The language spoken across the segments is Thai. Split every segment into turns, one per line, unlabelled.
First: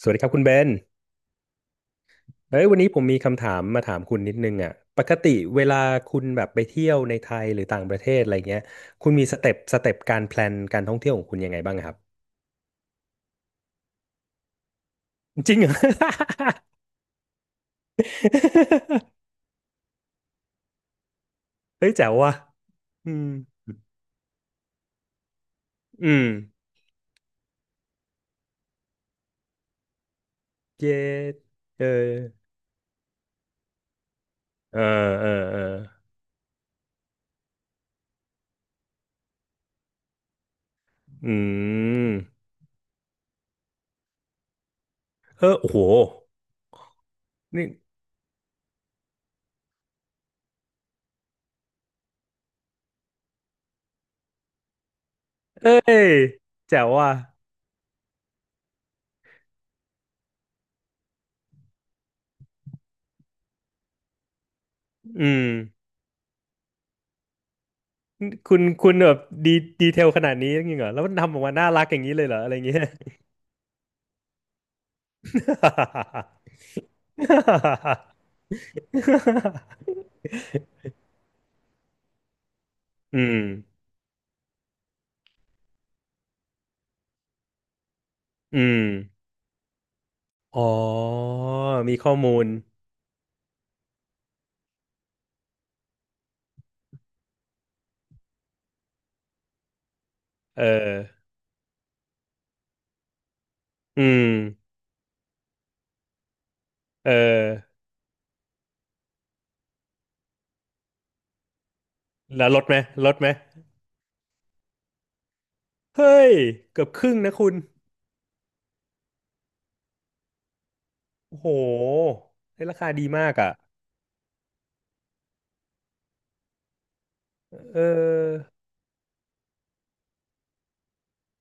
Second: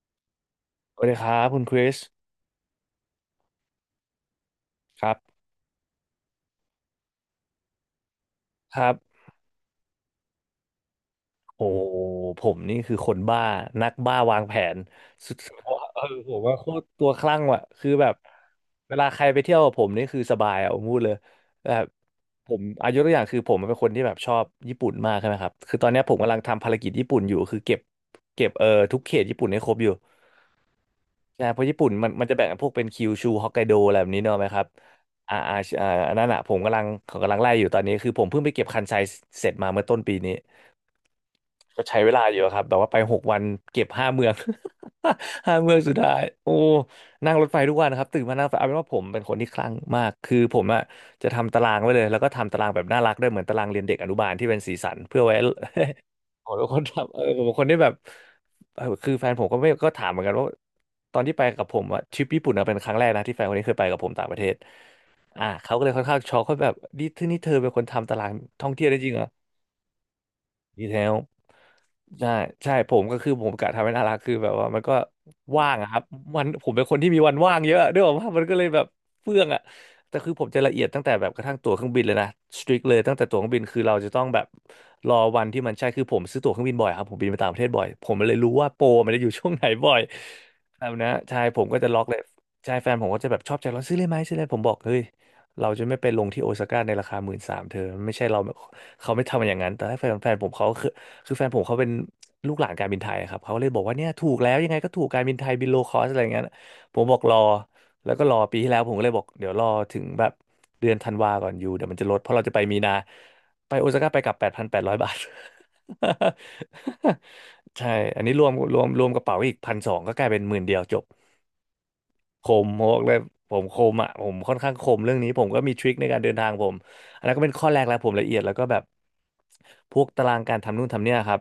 สวัสดีครับคุณเบน
สวัสดีครับคุณคริส
เอ้ยวันนี้ผมมีคำถามมาถามคุณนิดนึงอ่ะป
ครั
ก
บ
ติเวลาคุณแบบไปเที่ยวในไทยหรือต่างประเทศอะไรเงี้ย
ครับ
คุณมีสเต็ปการแพลนการท่องเที่ยวของคุณยังไง
โอ้
บ้างครับ
ผมนี่คือคนบ้านักบ้าวางแผนสุ
จริ
ด
งเหรอ
ๆเออผมว่าโคตรตัวคลั่งว่ะคือแบบเวลา ใครไปเที่ยวกับผมนี่คือสบายอ่ะผมพูดเลยแบบ
เฮ้ยแจ๋วว่ะ
ผมอายก
อื
ตัวอย่า
ม
งคือผมเป็นคนที่แบบชอบญี่ปุ่นมากใช่ไหมครับคือตอนเนี้ยผ
อื
ม
ม
กำลังทำภารกิจญี่ปุ่นอยู่คือเก็บทุกเขตญี่ปุ่นให้ครบอยู่
เย้
ใช่เพราะญี่
เออ
ปุ่นมันจะแบ่งพวกเป็นคิวชูฮอกไกโดอะไรแบบนี้เนอะไหมครับ
เออ เออ เออ
อันนั้นอ่ะผมกำลังเขากำลังไล่อยู่ตอนนี้คือผมเพิ่งไปเก็บคันไซเสร็จมาเมื่อต้นปีนี้
อื
ก็ใช้เว
ม
ลาอยู่ครับแบบว่าไป6 วันเก็บห้าเมือง
เอ
ห้า
อโอ้
เมือ
โห
งสุดท้ายโอ้นั่งรถไฟ
นี่
ทุกวันครับตื่นมานั่งรถไฟเอาเป็นว่าผมเป็นคนที่คลั่งมากคือผมอะจะทำตารางไว้เลยแล้วก็ทำตารางแบบน่ารักด้วยเหมือนตารางเรียนเด็กอนุบาลที่เป็นสีสันเพื่อไว้
เอ้ย
ผมเป็นค
แจ๋
น
วว่ะ
ทำเออผมเป็นคนที่แบบเออคือแฟนผมก็ไม่ก็ถามเหมือนกันว่าตอนที่ไปกับผมอะทริปญี่ปุ่นอะเป็นครั้งแรกนะที่แฟนคนนี้เคยไปกับผมต่างประเทศ
อื
อ่า
ม
เขาก็เลยค่อนข้างช็อกเขาแบบนี่ที่นี่เธอเป็นคนทำตาราง
คุณ
ท่องเที่ย
คุ
ว
ณ
ได้จ
แบ
ริง
บ
เหรอ
ดีดีเทลขนาดนี้จริง
ดี
เหรอ
เท
แล้วมั
ล
นทำออกมาน่ารักอย่างนี้เลย
ใช่
เหรออะไร
ใช่
เงี้ย
ผมก็คือผมกะทำให้น่ารักคือแบบว่ามันก็ ว่างอะครับวันผมเป็นคนที่มีวันว่างเยอะด้วยว่ามันก็เลยแบบเฟื่องอะแต่คือผมจะละเอียดตั้งแต่แบบกระทั่งตั๋วเครื่องบินเลยนะสตริกเลยตั้ง
อื
แต่ตั๋
ม
วเครื่องบินคือเราจะต้องแบบรอวันที่มันใช่คือผมซื้อตั๋วเครื่องบินบ่อยครับผมบินไปต่างประเทศบ่อยผมเลยรู้
อื
ว่าโป
ม
รมันจะอยู่ช่วงไหนบ่อย
อ๋อ
ครบนะใช่ผมก็จะ
มี
ล็อก
ข้อ
เลย
มูล
ใช่แฟนผมก็จะแบบชอบใจร้อนซื้อเลยไหมซื้อเลยผมบอกเฮ้ยเราจะไม่ไปลงที่โอซาก้าในราคา13,000เธอไม่ใช่เรา เขาไม่ทำอย่างนั้นแต่แฟนผม
เอ
เขาคือ
อ
คือแฟนผมเขาเป็นลูกหลานการบินไทยครับเขาเลยบอกว่า
อื
เนี่ยถู
ม
กแล้วยังไงก็ถูกการบินไทยบินโลคอสอะไรอย่างเงี้ยผม
เอ
บอกรอ
อ
แล้วก็รอปีที่แล้วผมก็เลยบอกเดี๋ยวรอถึงแบบเดือนธันวาก่อนอยู่เดี๋ยวมันจะลดเพราะเรา
แล้ว
จะ
ล
ไป
ดไหม
มีนา
ลดไหม
ไปโอซาก้าไปกลับ8,800 บาท
เฮ้ยเกือบครึ่งนะคุณ
ใช่อันนี้รวมกระเป๋าอีก1,200ก็กลายเป็น10,000จบ
โอ้โห
ค
ได้
ม
รา
โฮ
คา
ก
ดี
เลย
มากอ่ะ
ผมคมอ่ะผมค่อนข้างคมเรื่องนี้ผมก็มีทริคในการเดินทางผมอันนั้นก็เป็นข้อแร
เอ
กแล้วผมละเอียด
อ
แล้วก็แบบพวกตารางการทำนู่นทำเนี่ยครับ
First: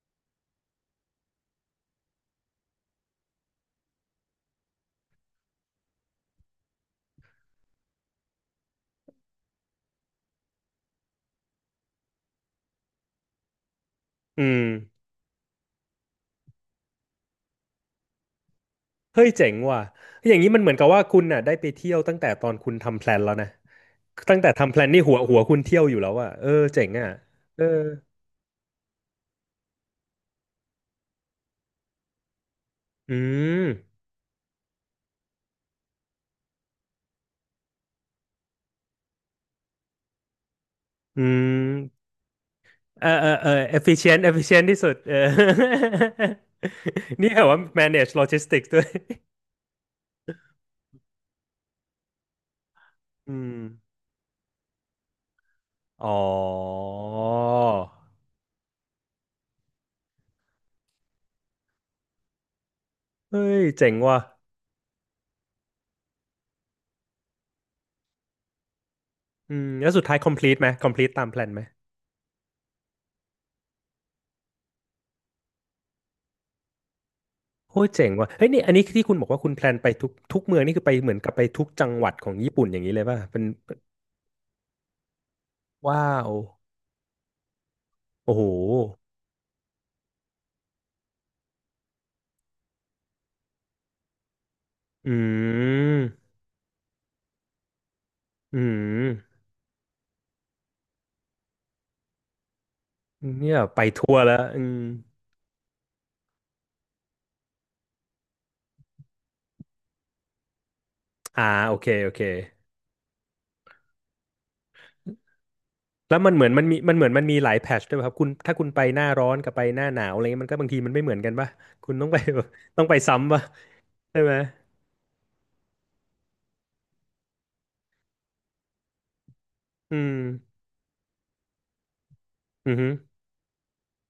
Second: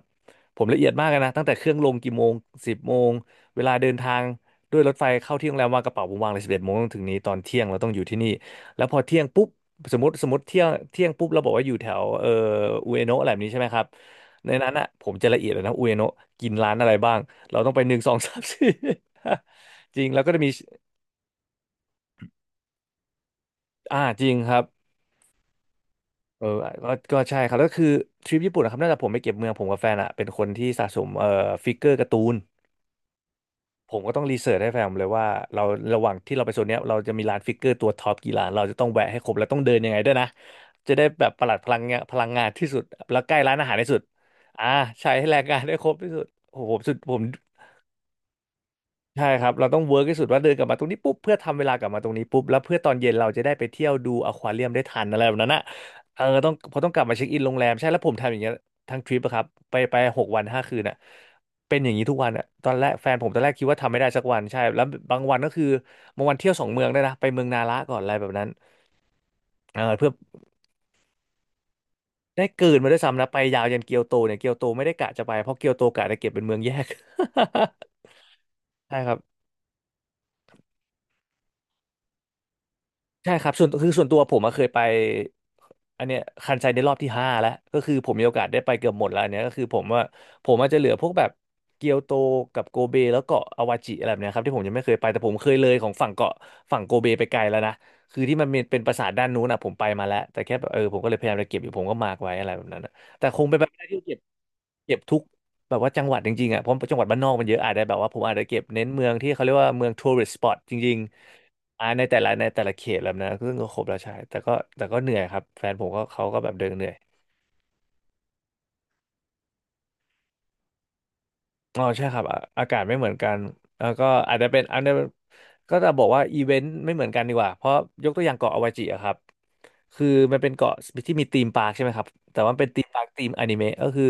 ผมละเอียดมากเลยนะตั้งแต่เครื่องลงกี่โมง10 โมงเวลาเดินทางด้วยรถไฟเข้าที่โรงแรมวางกระเป๋าผมวางเลย11 โมงต้องถึงนี้ตอนเที่ยงเราต้องอยู่ที่นี่แล้วพอเที่ยงปุ๊บสมมติเที่ยงปุ๊บเราบอกว่าอยู่แถวอุเอโนะอะไรแบบนี้ใช่ไหมครับ
อื
ใน
ม
นั้นอ่ะผมจะละเอียดเลยนะอุเอโนะกินร้านอะไรบ้างเราต้องไปหนึ่งสองสามสี่
เฮ้ยเจ๋งว่ะ
จริงแล้วก็
อย่า
จะ
ง
มี
นี้มันเหมือนกับว่าคุณน่ะได้ไปเที่ยวตั้งแต่ตอนคุณทำแพลนแล้วนะ
อ่าจริง
ตั้งแต่
ครับ
ทำแพลนนี่หัวคุณเที่ยวอยู่แล้วอ่ะ
เอ
เอ
อ
อเจ๋
ก็
งอ่ะ
ก็ใช่ครับ
เออ
แล้วคือทริปญี่ปุ่นนะครับน่าจะผมไปเก็บเมืองผมกับแฟนอะเป็นคนที่สะสมฟิกเกอร์การ์ตูน
อืม
ผมก็ต้องรีเสิร์ชให้แฟนผมเลยว่าเราระหว่างที่เราไปโซนเนี้ยเราจะมีร้านฟิกเกอร์ตัวท็อปกี่ร้านเราจะต้องแวะให้ครบแล้วต้องเดินยังไงด้วยนะจะได้
อื
แบบประห
ม
ลัดพลังงานที่สุด
เออ
แล้ว
เออ
ใกล้
เออ
ร้านอาหารที่สุด
efficient
อ่า
efficient ที่สุด
ใช้
เออ
ให้แรงงานได้ครบที่สุดโอ้โหผมสุดผ ม
นี่แหรอว่า manage logistics ด้วย
ใช่ครับ เราต้องเวิร์กที่สุดว่าเดินกลับมาตรงนี้ปุ๊บเพื่อทำเวลากลับมาตรงนี้ปุ๊บแล้วเพื่อตอนเย็นเรา
อื
จะได้
ม
ไปเที่ยวดูอควาเรียมได้ทันอะไรแบบนั้นอ่ะ
อ๋อ
เออต้องพอต้องกลับมาเช็คอินโรงแรมใช่แล้วผมทำอย่างเงี้ยทั้งทริปอะครับไป6 วัน 5 คืนอ่ะเป็นอย่างนี้ทุกวันอ่ะตอนแรกแฟนผมต
เฮ้
อนแรกคิ
ย
ดว่า
เจ๋
ทำ
ง
ไม่ได้
ว่ะ
สักวันใช่แล้วบางวันก็คือบางวันเที่ยว2 เมืองได้วยนะไปเมืองนาระก่อนอะไรแบบนั้น
อืม
เออ
แล้วสุด
เพื่อ
ท้าย complete ไหม complete ตามแพลนไหม
ได้เกิดมาด้วยซ้ำนะไปยาวยันเกียวโตเนี่ยเกียวโตไม่ได้กะจะไปเพราะเกียวโตกะจะเก็บเป็นเมืองแยก
โอ้ยเจ๋งว่ะเฮ้ยนี่อันนี้
ใช่
ที่
ค
คุ
รั
ณ
บ
บอกว่าคุณแพลนไปทุกเมืองนี่คือไปเหมือนกับไปทุกจังหวัดของญี่ปุ่นอย่างนี้เลยป่ะ
ใช่
เป็น
ครับส่วนคือส่วนตัวผมอะเคยไป
ว้า
อันเนี้ย
ว
คันไซในรอบที่ห้าแล้วก็คือผมมีโอ
โอ้โห
กาสได้ไปเกือบหมดแล้วอันเนี้ยก็คือผมว่าผมอาจจะเหลือพวกแบบเกียวโตกับโกเบแล้วเกาะอาวาจิอะไรแบบเนี้ยครับที่ผมยังไม่เคยไป
อื
แต่ผมเคยเลยของฝั่ง
ม
เกาะฝั่งโกเบไปไกลแล้วนะคือที่มัน
อื
เป็นปราสาทด้าน
ม
นู้นอะผมไปมาแล้วแต่แค่แบบเออผมก็เลยพยายามจะเก็บอยู่ผมก็มาร์กไว้อะไรแบบนั้นอะแต่คง
เนี่
เป็
ย
นแบบ
ไป
ที่
ทั
เก็
ว
บ
ร์แล้วอืม
เก็บทุกแบบว่าจังหวัดจริงๆอ่ะเพราะจังหวัดบ้านนอกมันเยอะอาจจะแบบว่าผมอาจจะเก็บเน้นเมืองที่เขาเรียกว่าเมืองทัวริสต์สปอตจริง
อ่าโอ
อ่า
เค
ใน
โอ
แต่
เค
ละในแต่ละเขตแล้วนะซึ่งก็ครบแล้วใช่แต่ก็แต่ก็เหนื่อยครับแฟนผมก็
แล้ว
เขา
มัน
ก็
เหมื
แบ
อน
บ
มั
เดิ
น
น
มี
เหนื่อย
มันเหมือนมันมีหลายแพทชด้วยป่ะครับคุณถ้าคุณไปหน้าร้อนกับไปหน้าหนาวอะไรเงี้ยมันก็บางทีมันไม่เหมือนกันป่ะ
อ๋อ
คุณ
ใช่
ต้อง
ค
ไป
รับ อ่ะ
แบบ
อากาศ
ต้องไป
ไม่เหมือนกั
ซ้ำ
น
ป่ะ
แล้วก็
ใช่ไหม
อาจจะเป็นอันนี้ก็จะบอกว่าอีเวนต์ไม่เหมือนกันดีกว่าเพราะยกตัวอย่างเกาะอวาจิอะครับ
อื
คือ
ม
มันเป็นเกาะที่มีธีมปาร์คใช่ไหมครับแต่ว่าเป็น
อือ
ธีม
ฮึ
ปาร์คธีมอนิเมะก็คือ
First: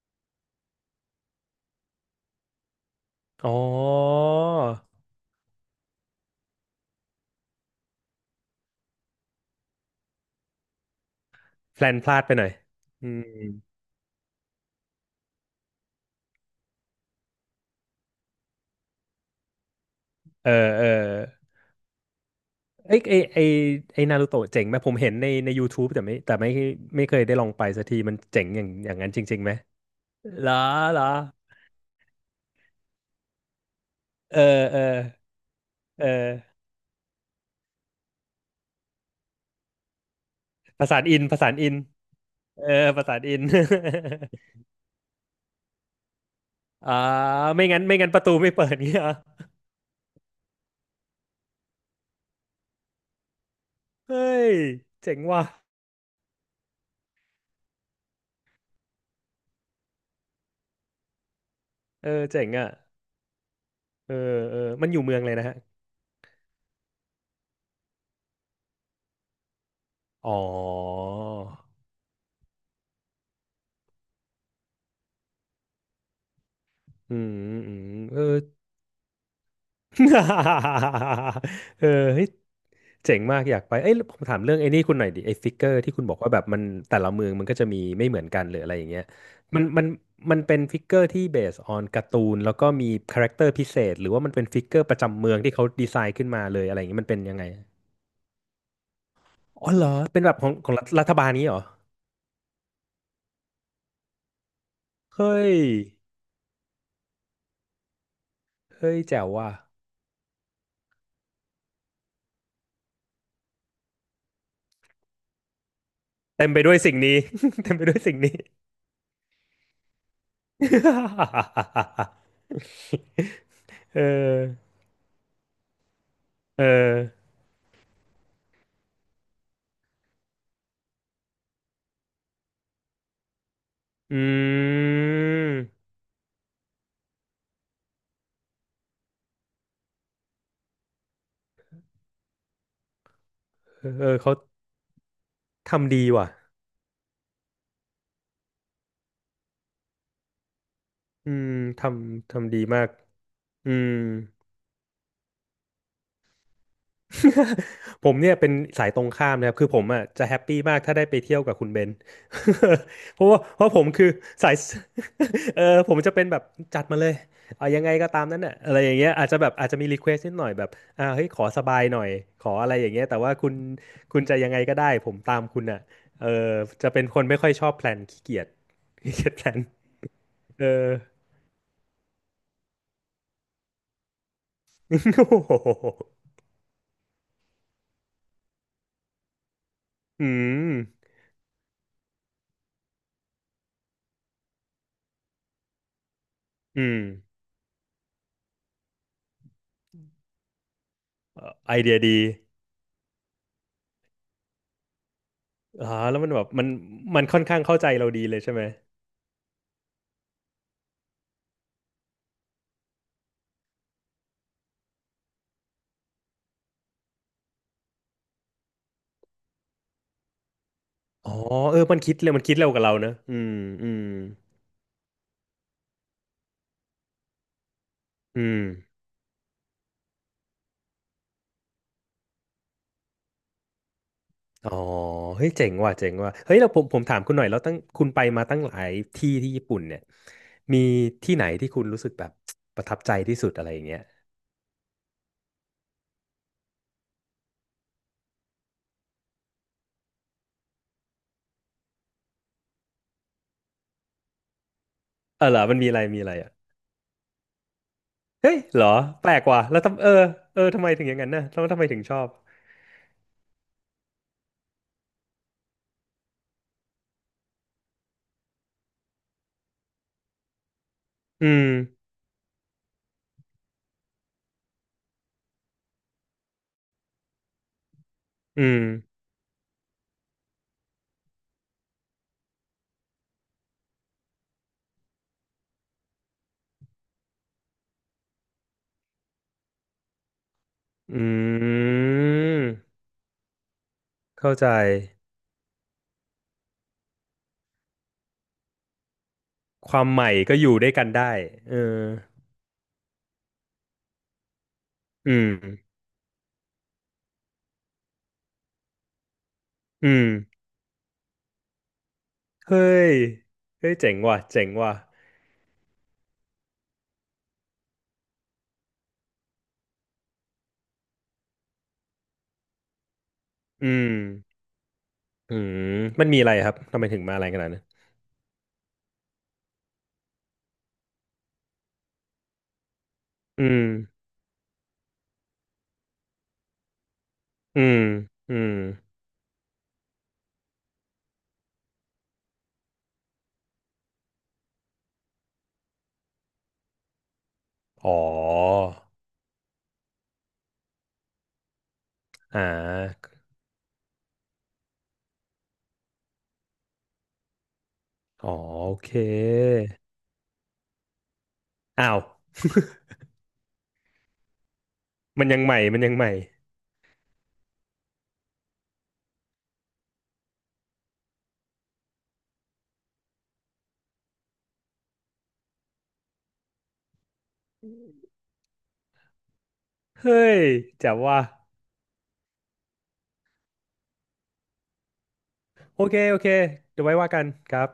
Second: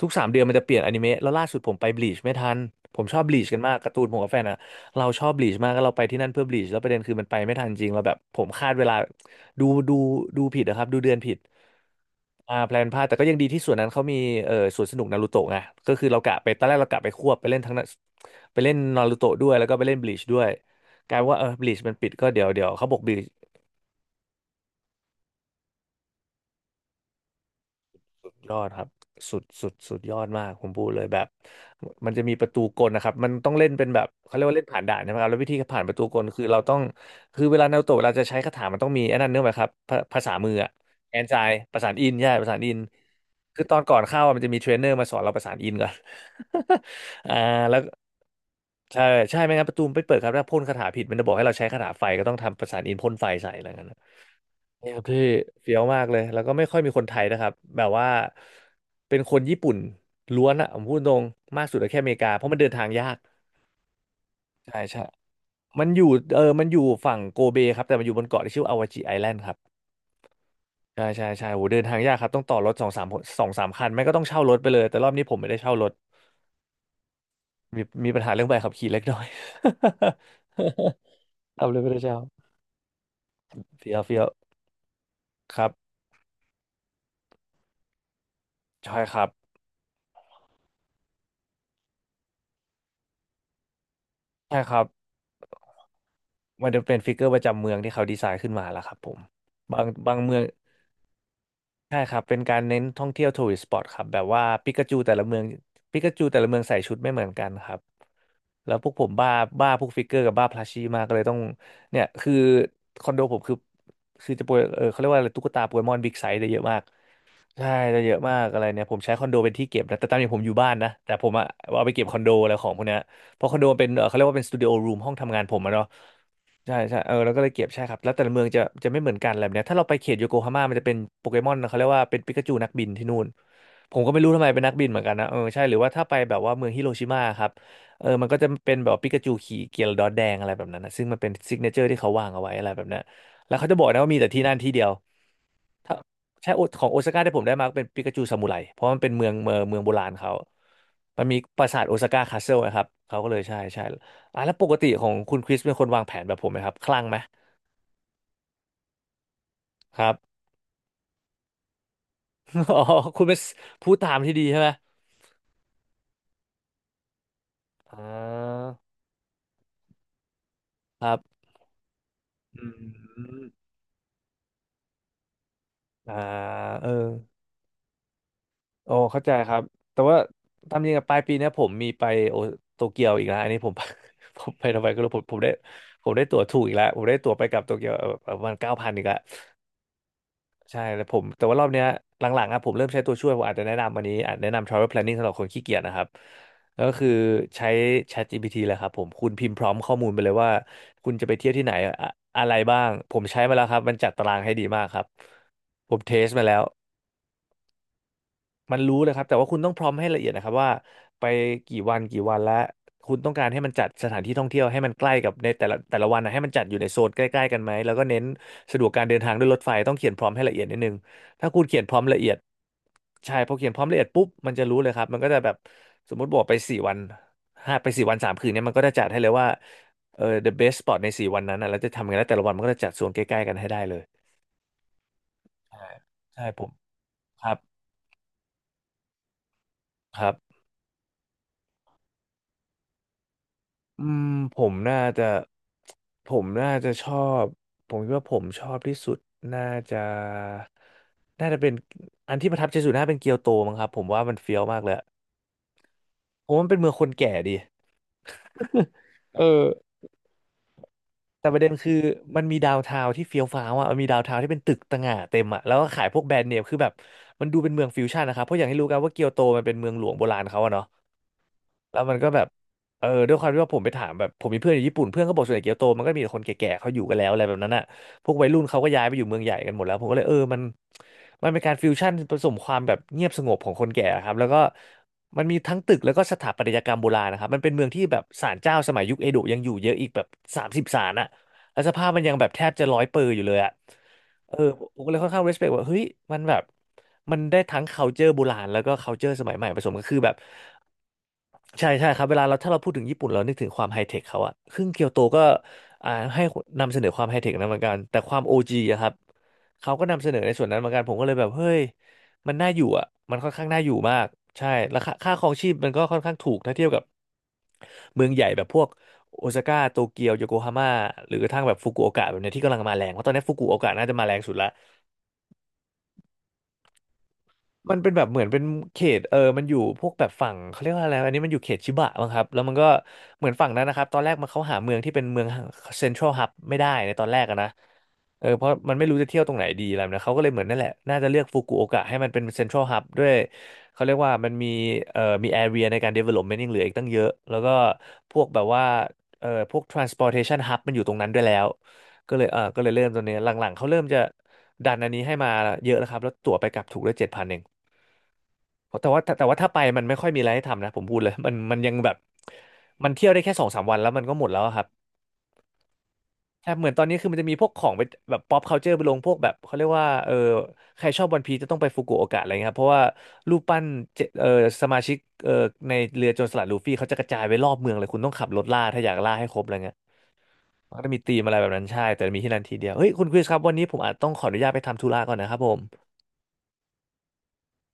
ทุก3 เดือนมันจะเปลี่ยนอนิเมะแล้วล่าสุดผมไปบลีชไม่ทันผมชอบบลีช
อ๋อ
กันมากการ์ตูนผมกับแฟนอะ เราชอบบลีชมากแล้วเราไปที่นั่นเพื่อบลีชแล้วประเด็นคือมันไปไม่ทันจริงเราแบบผมคาดเวลาดูดูดูผิดนะครับดูเดือนผิด
แพลนพลาดไปหน่อย
อ่าแพลนพลาด
อื
แต่ก็ยัง
ม
ดีที่ส่วนนั้นเขามีสวนสนุกนารูโตะไงก็คือเรากะไปตอนแรกเรากะไปควบไปเล่นทั้งนั้นไปเล่นนารูโตะด้วยแล้วก็ไปเล่นบลีชด้วย
เออเออ
กลายเป็นว่าเออบลีชมันปิดก็เดี๋ยวเขา
ไอ
บอ
ย
กบลี
ไอ
ช
ไอไอนารูโตะเจ๋งไหมผมเห็นใน YouTube แต่ไม่แต่ไม่ไม่เคยได้ลองไปสักทีมันเจ๋ง
ยอ
อย่า
ด
ง
ครั
อ
บ
ย่างนั้นจ
สุ
ริง
ด
ๆไหม
สุดสุดยอด
เห
มา
ร
ก
อ
ผมพูด
เหร
เล
อ
ยแบบมันจะมีประตูกลนะครับมันต้องเล่นเป็นแบบเขา
เอ
เรี
อ
ยกว่าเล่น
เอ
ผ่า
อ
นด่านใช่ไหมครับแล้ววิธีผ่านประตู
เ
กลคือ
ออ
เราต้องคือเวลานารูโตะเวลาจะใช้คาถามันต้องมีไอ้นั่นเนื่องไหมครับภาษามืออะ
ประสานอิ
แอ
น
น
ป
ไซ
ระสานอิ
ป
น
ระสานอินใช่ประสาน
เอ
อิ
อ
น
ประสานอิน
คือตอนก่อนเข้าอะมันจะมีเทรนเนอร์มาสอนเราประสานอินก่อน
อ่า
อ่า
ไม่
แล้
งั้
ว
นไม่งั้นประตูไม่เปิดเงี้ย
ใช่
เหรอ
ใช่ไม่งั้นประตูมันไม่เปิดครับถ้าพ่นคาถาผิดมันจะบอกให้เราใช้คาถาไฟก็ต้องทำประสานอินพ่นไฟใส่อะไรเงี้ย
เฮ้ย
เนี่ยครับ
เจ๋
พี่
งว่ะ
เฟี้ยวมากเลย แล้วก็ไม่ค่อยมีคนไทยนะครับ แบบว่าเป็นคนญี่ปุ่นล้วนอะผมพูดตรงมากสุดก็แค่อ
เออ
เมริกา เพ
เจ๋ง
ราะมันเดิ
อ่ะ
นทางยาก
เออเออ
ใช่
มันอ
ใช่
ยู่เมืองเลยนะฮะ
มันอยู่เออมันอยู่ฝั่งโกเบครับ แต่มันอยู่บนเกาะที่ชื่ออาวาจิไอแลนด์ครับ
อ๋อ
ใช่โหเดินทางยากครับต้องต่อรถสองสามสองสามคันไม่ก็ต้องเช่ารถไปเลย แต่รอบนี้ผมไม่ได้เช่ารถ
อืมอื
มี
ม
มี
เอ
ปั
อ
ญหาเรื่องใบขับขี่เล็กน้อย คับเล ย
เออ
ไม่ได้
เฮ้ย
เช่า
เจ๋งมากอยากไปเอ้
เฟี้
ย
ยว
ผ
เฟี้
ม
ยว
ถามเรื่องไอ้นี่คุณหน่อยดิไอ้ฟิก
ค
เก
รั
อร์ที่
บ
คุณบอกว่าแบบมันแต่ละเมืองมันก็จะมีไม่เหมือนกันหรืออะไรอย่าง
ใช่
เงี้ย
ครับ
มันมันมันเป็นฟิกเกอร์ที่เบสออนการ์ตูนแล้วก็มีคาแรคเตอร์พิเศษหรือว่ามันเป็น
ใช่
ฟิก
ค
เกอ
รั
ร์
บ
ประจำเมืองที่เขาดีไซน์ขึ้นมาเลย
มัน
อะไร
จะ
อย่าง
เป็
เงี้
น
ยมัน
ฟิก
เป็น
เกอร์
ยั
ป
งไง
ระจำเมืองที่เขาดีไซน์ขึ้นมาแล้วครับผม
อ๋อ
บา
เหร
ง
อ
บาง
เป็นแบ
เมื
บ
อง
ของรัฐบาลนี้เหรอ
ใช่ครับเป็นการเน้นท่องเที่ยวทัวริสต์สปอตครับแบบว่าปิกาจูแต่ละเมื
เฮ้
อง
ย
ปิกาจูแต่ละเมืองใส่ชุดไม่เหมือนกันครับแล้วพวก
เฮ้ย
ผม
แจ๋ว
บ้า
ว่ะ
บ้าพวกฟิกเกอร์กับบ้าพลัชชี่มากก็เลยต้องเนี่ยคือคอนโดผมคือจะโปรยเออเขาเรียกว่าอะไรตุ๊กตาโปเกมอนบิ๊กไซส์
เต็
ได้
ม
เย
ไป
อะ
ด้ว
มา
ย
ก
สิ่งนี้
ใช่
เต็มไปด้ว
จะ
ย
เย
สิ่ง
อะ
นี้
มากอะไรเนี่ยผมใช้คอนโดเป็นที่เก็บนะแต่ตามจริงผมอยู่บ้านนะแต่ผมอะเอาไปเก็บคอนโดอะไรของพวกเนี้ยเพราะคอนโดมันเป็น
เออ
เขาเรียกว่าเป็นสตูดิโอรูมห้องทำงานผมอะเนาะ
เอ
ใช่ใช่
อ
เออแล้วก็เลยเก็บใช่ครับแล้วแต่ละเมืองจะไม่เหมือนกันอะไรแบบเนี้ยถ้าเราไปเขตโยโกฮาม่ามันจะเป็นโปเกมอนเขาเรียกว่าเป็นปิกาจูนักบินที่นู่นผมก็
อื
ไม่รู้ทำไมเป็นนักบินเหมือนกันนะเออใช่หรือ
ม
ว่าถ้าไปแบบว่าเมืองฮิโรชิมาครับเออมันก็จะเป็นแบบปิกาจูขี่เกียร์ดอทแดงอะไรแบบนั้นนะซึ่งมันเป็นซิกเนเจอร์ที่เขาวางเอาไว้อะไรแบบนั้นแล้วเขาจะบอกนะ
เอ
ว่า
อ
มีแต่
เขา
ที่นั่นที่เดียว ถ้า
ทำดีว่ะ
ใช่โอของโอซาก้าที่ผมได้มาเป็นปิกาจูซามูไรเพราะมันเป็นเมืองโบราณเขา มัน
อื
มี
ม
ปราสา
ท
ทโอซาก้า
ำ
คาสเซิ
ทำ
ล
ดี
นะค
มา
รับ
ก
เขาก็เลยใช่
อื
ใช่
ม
อ่ะแล้วปกติของคุณคริสเป็นคนวางแผนแบบผมไหมครับคลั่งไหม
ผมเนี่ยเป็นสายตรงข้ามนะครับคือผม
ค
อ่ะ
รับ
จะแฮปปี้มากถ้าได้ไปเที่ยวกับคุณเบน
อ๋อ
เพ
คุณ
ราะ
เป็น
ว่าเพราะผม
ผู้
คื
ตา
อ
มที่ดี
สาย
ใช่ไหม
เออผมจะเป็นแบบจัดมาเลยเอายังไง
อ่
ก็ตามนั้นน่ะอะไรอ
า
ย่างเงี้ยอาจจะแบบอาจจะมีรีเควสนิดหน่อยแบบ
ค
อ่า
รั
เฮ้ย
บ
ขอสบายหน่อยขอ
อื
อะไรอย่างเงี้ยแต่ว่า
ม
คุณจะยังไงก็ได้ผมตามคุณอ่ะ
อ่า
เออ
เอ
จะ
อ
เป็นคนไม่ค่อยชอบแพลนขี้เกียจ
โอ้
ขี้
เข้า
เกี
ใจ
ยจแพล
ครั
น
บ แต่ว่า
เออ
ตามจริงกับปลายปีเนี้ยผมมีไปโอโตเกียวอีกแล้วอันนี้ผม ผมไปทำไมก็รู้ผม ผ
โอ้
มได้
โ
ผม
ห
ได้ตั๋วถูกอีกแล้วผมได้ตั๋วไปกลับโตเกียวประมาณ9,000อีกแล้ว
อืม
ใช่แล้วผมแต่ว่ารอบเนี้ยหลังๆอะผมเริ่มใช้ตัวช่วยผมอาจจะแนะนำวันนี้อาจแนะนำ travel planning สำหรับคนขี้เกียจนะครับ
อื
ก็
ม
คือใช้ ChatGPT เลยครับผมคุณพิมพ์พร้อมข้อมูลไปเลยว่าคุณจะไป
เอ่
เที่ยว
อ
ที่ไหน
ไอเดี
อะ
ยดี
อะไรบ้างผมใช้มาแล้วครับมันจัดตารางให้ดีมากครับ
อ๋อ
ผมเท
แล้ว
ส
มันแบ
มา
บ
แล้ว
มันมันค่อนข้างเข้าใจเราดีเลยใช่ไหม
มันรู้เลยครับแต่ว่าคุณต้องพร้อมให้ละเอียดนะครับว่าไปกี่วันกี่วันและคุณต้องการให้มันจัดสถานที่ท่องเที่ยวให้มันใกล้กับในแต่ละวันนะให้มันจัดอยู่ในโซนใกล้ๆกันไหมแล้วก็เน้นสะดวกการเดินทางด้วยรถไฟต้องเขียนพร้อมให้ละเอียดนิดนึง
อ๋อ
ถ้าคุณ
เอ
เขี
อ
ยนพร้
มั
อ
น
ม
คิด
ละเอี
เร็
ย
ว
ด
มันคิดเร็วกว่าเราเนอะอื
ใช่พ
ม
อเขียนพร้อ
อื
มละ
ม
เอียดปุ๊บมันจะรู้เลยครับมันก็จะแบบสมมติบอกไปสี่วันห้าไปสี่วันสาม
อื
คืนเนี่ยมันก็จะ
ม
จัดให้เลยว่าเออ the best spot ใน4 วันนั้นนะแล้วจะทำยังไงแล้วแต่ละวันมันก็จะจัดโซนใกล้ๆกันให้ได้เลย
อ๋อเฮ้ยเจ๋ง
ใช่
ว่ะเจ๋งว่ะ
ใช่
เฮ้ย
ผ
เรา
ม
ผมถามคุณหน่
ค
อย
รั
แล้
บ
วตั้งคุณไปมาตั้งหลายที่ญี่ปุ่นเนี่ย
ครับ
มีที่ไหนที่คุณรู้สึกแบบประทับใจที่สุดอะไรอย่างเงี้ย
อืมผมน่าจะผมน่าจะชอบผมคิดว่าผมชอบที่สุดน่าจะน่าจะเป็นอันที่ประทับใจสุดน่าเป็นเกียวโตมั้งครับผมว่ามันเฟี้ยวมากเลยอะ
เออเหรอมันมีอะไร
ผ
อ่ะ
มว่ามันเป็นเมืองคนแก่ดี
เฮ้ยเหรอแปล
เอ
กว่ะ
อ
แล้วทำเออเออทำไมถึงอย่างนั้นนะ
แต่ป
แล้
ระ
ว
เด็น
ทำไม
คือ
ถึงชอบ
มันมีดาวน์ทาวน์ที่เฟี้ยวฟ้าวอ่ะมันมีดาวน์ทาวน์ที่เป็นตึกต่างหาเต็มอ่ะแล้วก็ขายพวกแบรนด์เนมคือแบบมันดูเป็นเมืองฟิวชั่นนะครับเพราะอย่างที่รู้กันว่าเกียวโตมันเป็นเมืองหลวงโบราณเขาอะเนาะ
อืม
แล้วมันก็แบบเออด้วยความที่ว่าผมไปถามแบบผมมีเพื่อนอยู่ญี่ปุ่นเพื่อนก็บอกส่วนใหญ่เกียวโตมันก็มีแต่คนแก่ๆเขาอยู่กันแล้วอะไรแบบนั้นอ่ะพวกวัยรุ่
อื
นเขา
ม
ก็ย้ายไปอยู่เมืองใหญ่กันหมดแล้วผมก็เลยเออมันเป็นการฟิวชั่นผสมความแบบเงียบสงบของคนแก่ครับแล้วก็มันมีทั้งตึกแล้วก็สถาปัตยกรรมโบราณนะครับมันเป็นเมืองที่แบบศาลเจ้าสมัยยุคเอโดะยังอยู่เยอะอีกแบบ30ศาล
อื
อ่ะแล้วสภาพมันยังแบบแทบจะ
ม
ร้อยเปอร์อยู่เลยอ่ะ เอ
เข้า
อ
ใจ
ผมก็เลยค่อนข้าง respect ว่าเฮ้ยมันแบบมันได้ทั้ง culture โบราณแล้วก็ culture สมัยใหม่ผส
ค
มกั
วา
น
ม
คือ
ให
แบ
ม่
บ
ก็อยู่ด้วยกันได้เอ
ใช่
อ
ใช่ครับเวลาเราถ้าเราพูดถึงญี่ปุ่นเรานึกถึงความไฮเทคเขาอะซึ่งเกียวโต
อื
ก็
ม
อ่าให้นำเสนอความไฮเทคนั้นเหมือนกันแต่ความโอจีอะครับเขาก็
อื
นำเส
ม
นอในส่วนนั้นเหมือนกันผมก็เลยแบบเฮ้ยมันน่า
เฮ้
อยู่อะ
ย
มันค่อนข้างน่าอ
เฮ้
ยู่
ยเจ๋
มา
ง
ก
ว่ะเจ๋
ใช่
งว่ะ
แล้วค่าครองชีพมันก็ค่อนข้างถูกถ้าเทียบกับเมืองใหญ่แบบพวก โอซาก้าโตเกียวโยโกฮาม่าหรือกระทั่งแบบฟุกุโอกะแบบเนี้ยที่กำลังมาแรงเพราะตอนนี้ฟุกุโอกะ
อืม
น่าจะมาแรงสุดละ
อืมมันมีอะไรครับทำไมถึงมาอะไรขนาดนั้น
มันเป็นแบบเหมือนเป็นเขตมันอยู่พวกแบบฝั่งเขาเรียกว่าอะไรอันนี้มันอยู่เขตชิบะมั้งครับแล้วมันก็เหมือน
อื
ฝั่ง
ม
นั้นนะครับตอนแรกมันเขาหาเมืองที่เป็นเมืองเซ็นทรัลฮับไม่ได้ในตอนแรกอะนะ
อืม
เออ
อื
เพราะ
ม
มันไม่รู้จะเที่ยวตรงไหนดีอะไรแบบนะเขาก็เลยเหมือนนั่นแหละน่าจะเลือกฟุกุโอกะให้มันเป็นเซ็นทรัลฮับด้วยเขาเรียกว่ามันมีมีแอเรียในการ development ยังเหลืออีกตั้งเยอะแล้วก็
อ๋อ
พวกแบบว่าพวก transportation hub มันอยู่ตรงนั้นด้วยแล้วก็เลยเอ
อ่
อก็เลยเริ่มตรง
า
นี้หลังๆเขาเริ่มจะดันอันนี้ให้มาเยอะแล้วครับแล้วตั๋วไปกลับถูกได้7,000เอง
อ๋อโอ
แต่
เค
ว่าแต่ว่าถ้าไปมันไม่ค่อยมีอะไรให้ทำนะผมพูดเลย มันยังแบ
อ้า
บ
ว
มันเที่ยวได้แค่สองสามวันแล้วมันก็หมดแล้วอะครับ
มันยังใหม่
ใช่เหมือนตอนนี้คือมันจะมีพวกของไปแบบ pop culture ไปลงพวกแบบเขาเรียกว่าเออใครชอบวันพีจะต้องไปฟุกุโอกะอะไรเงี้ยครับเพราะว่ารูปปั้นเจสมาชิกเออในเรือโจรสลัดลูฟี่เขาจะกระจายไปรอบเมืองเลยคุณต้องขับรถล่าถ้าอยากล่าให้ครบอะไรเงี้ย
เฮ้ย
มันก็
แจ๋
จะ
ว
มีธี
ว่ะ
มอะไรแบบนั้นใช่แต่มีที่นั่นทีเดียวเฮ้ยคุณคริสครับวันนี้ผมอาจต้องขออนุญาตไปทำธุระก่อนนะครับผม
โอเคโอเคเดี๋ยวไว้ว่ากันครับ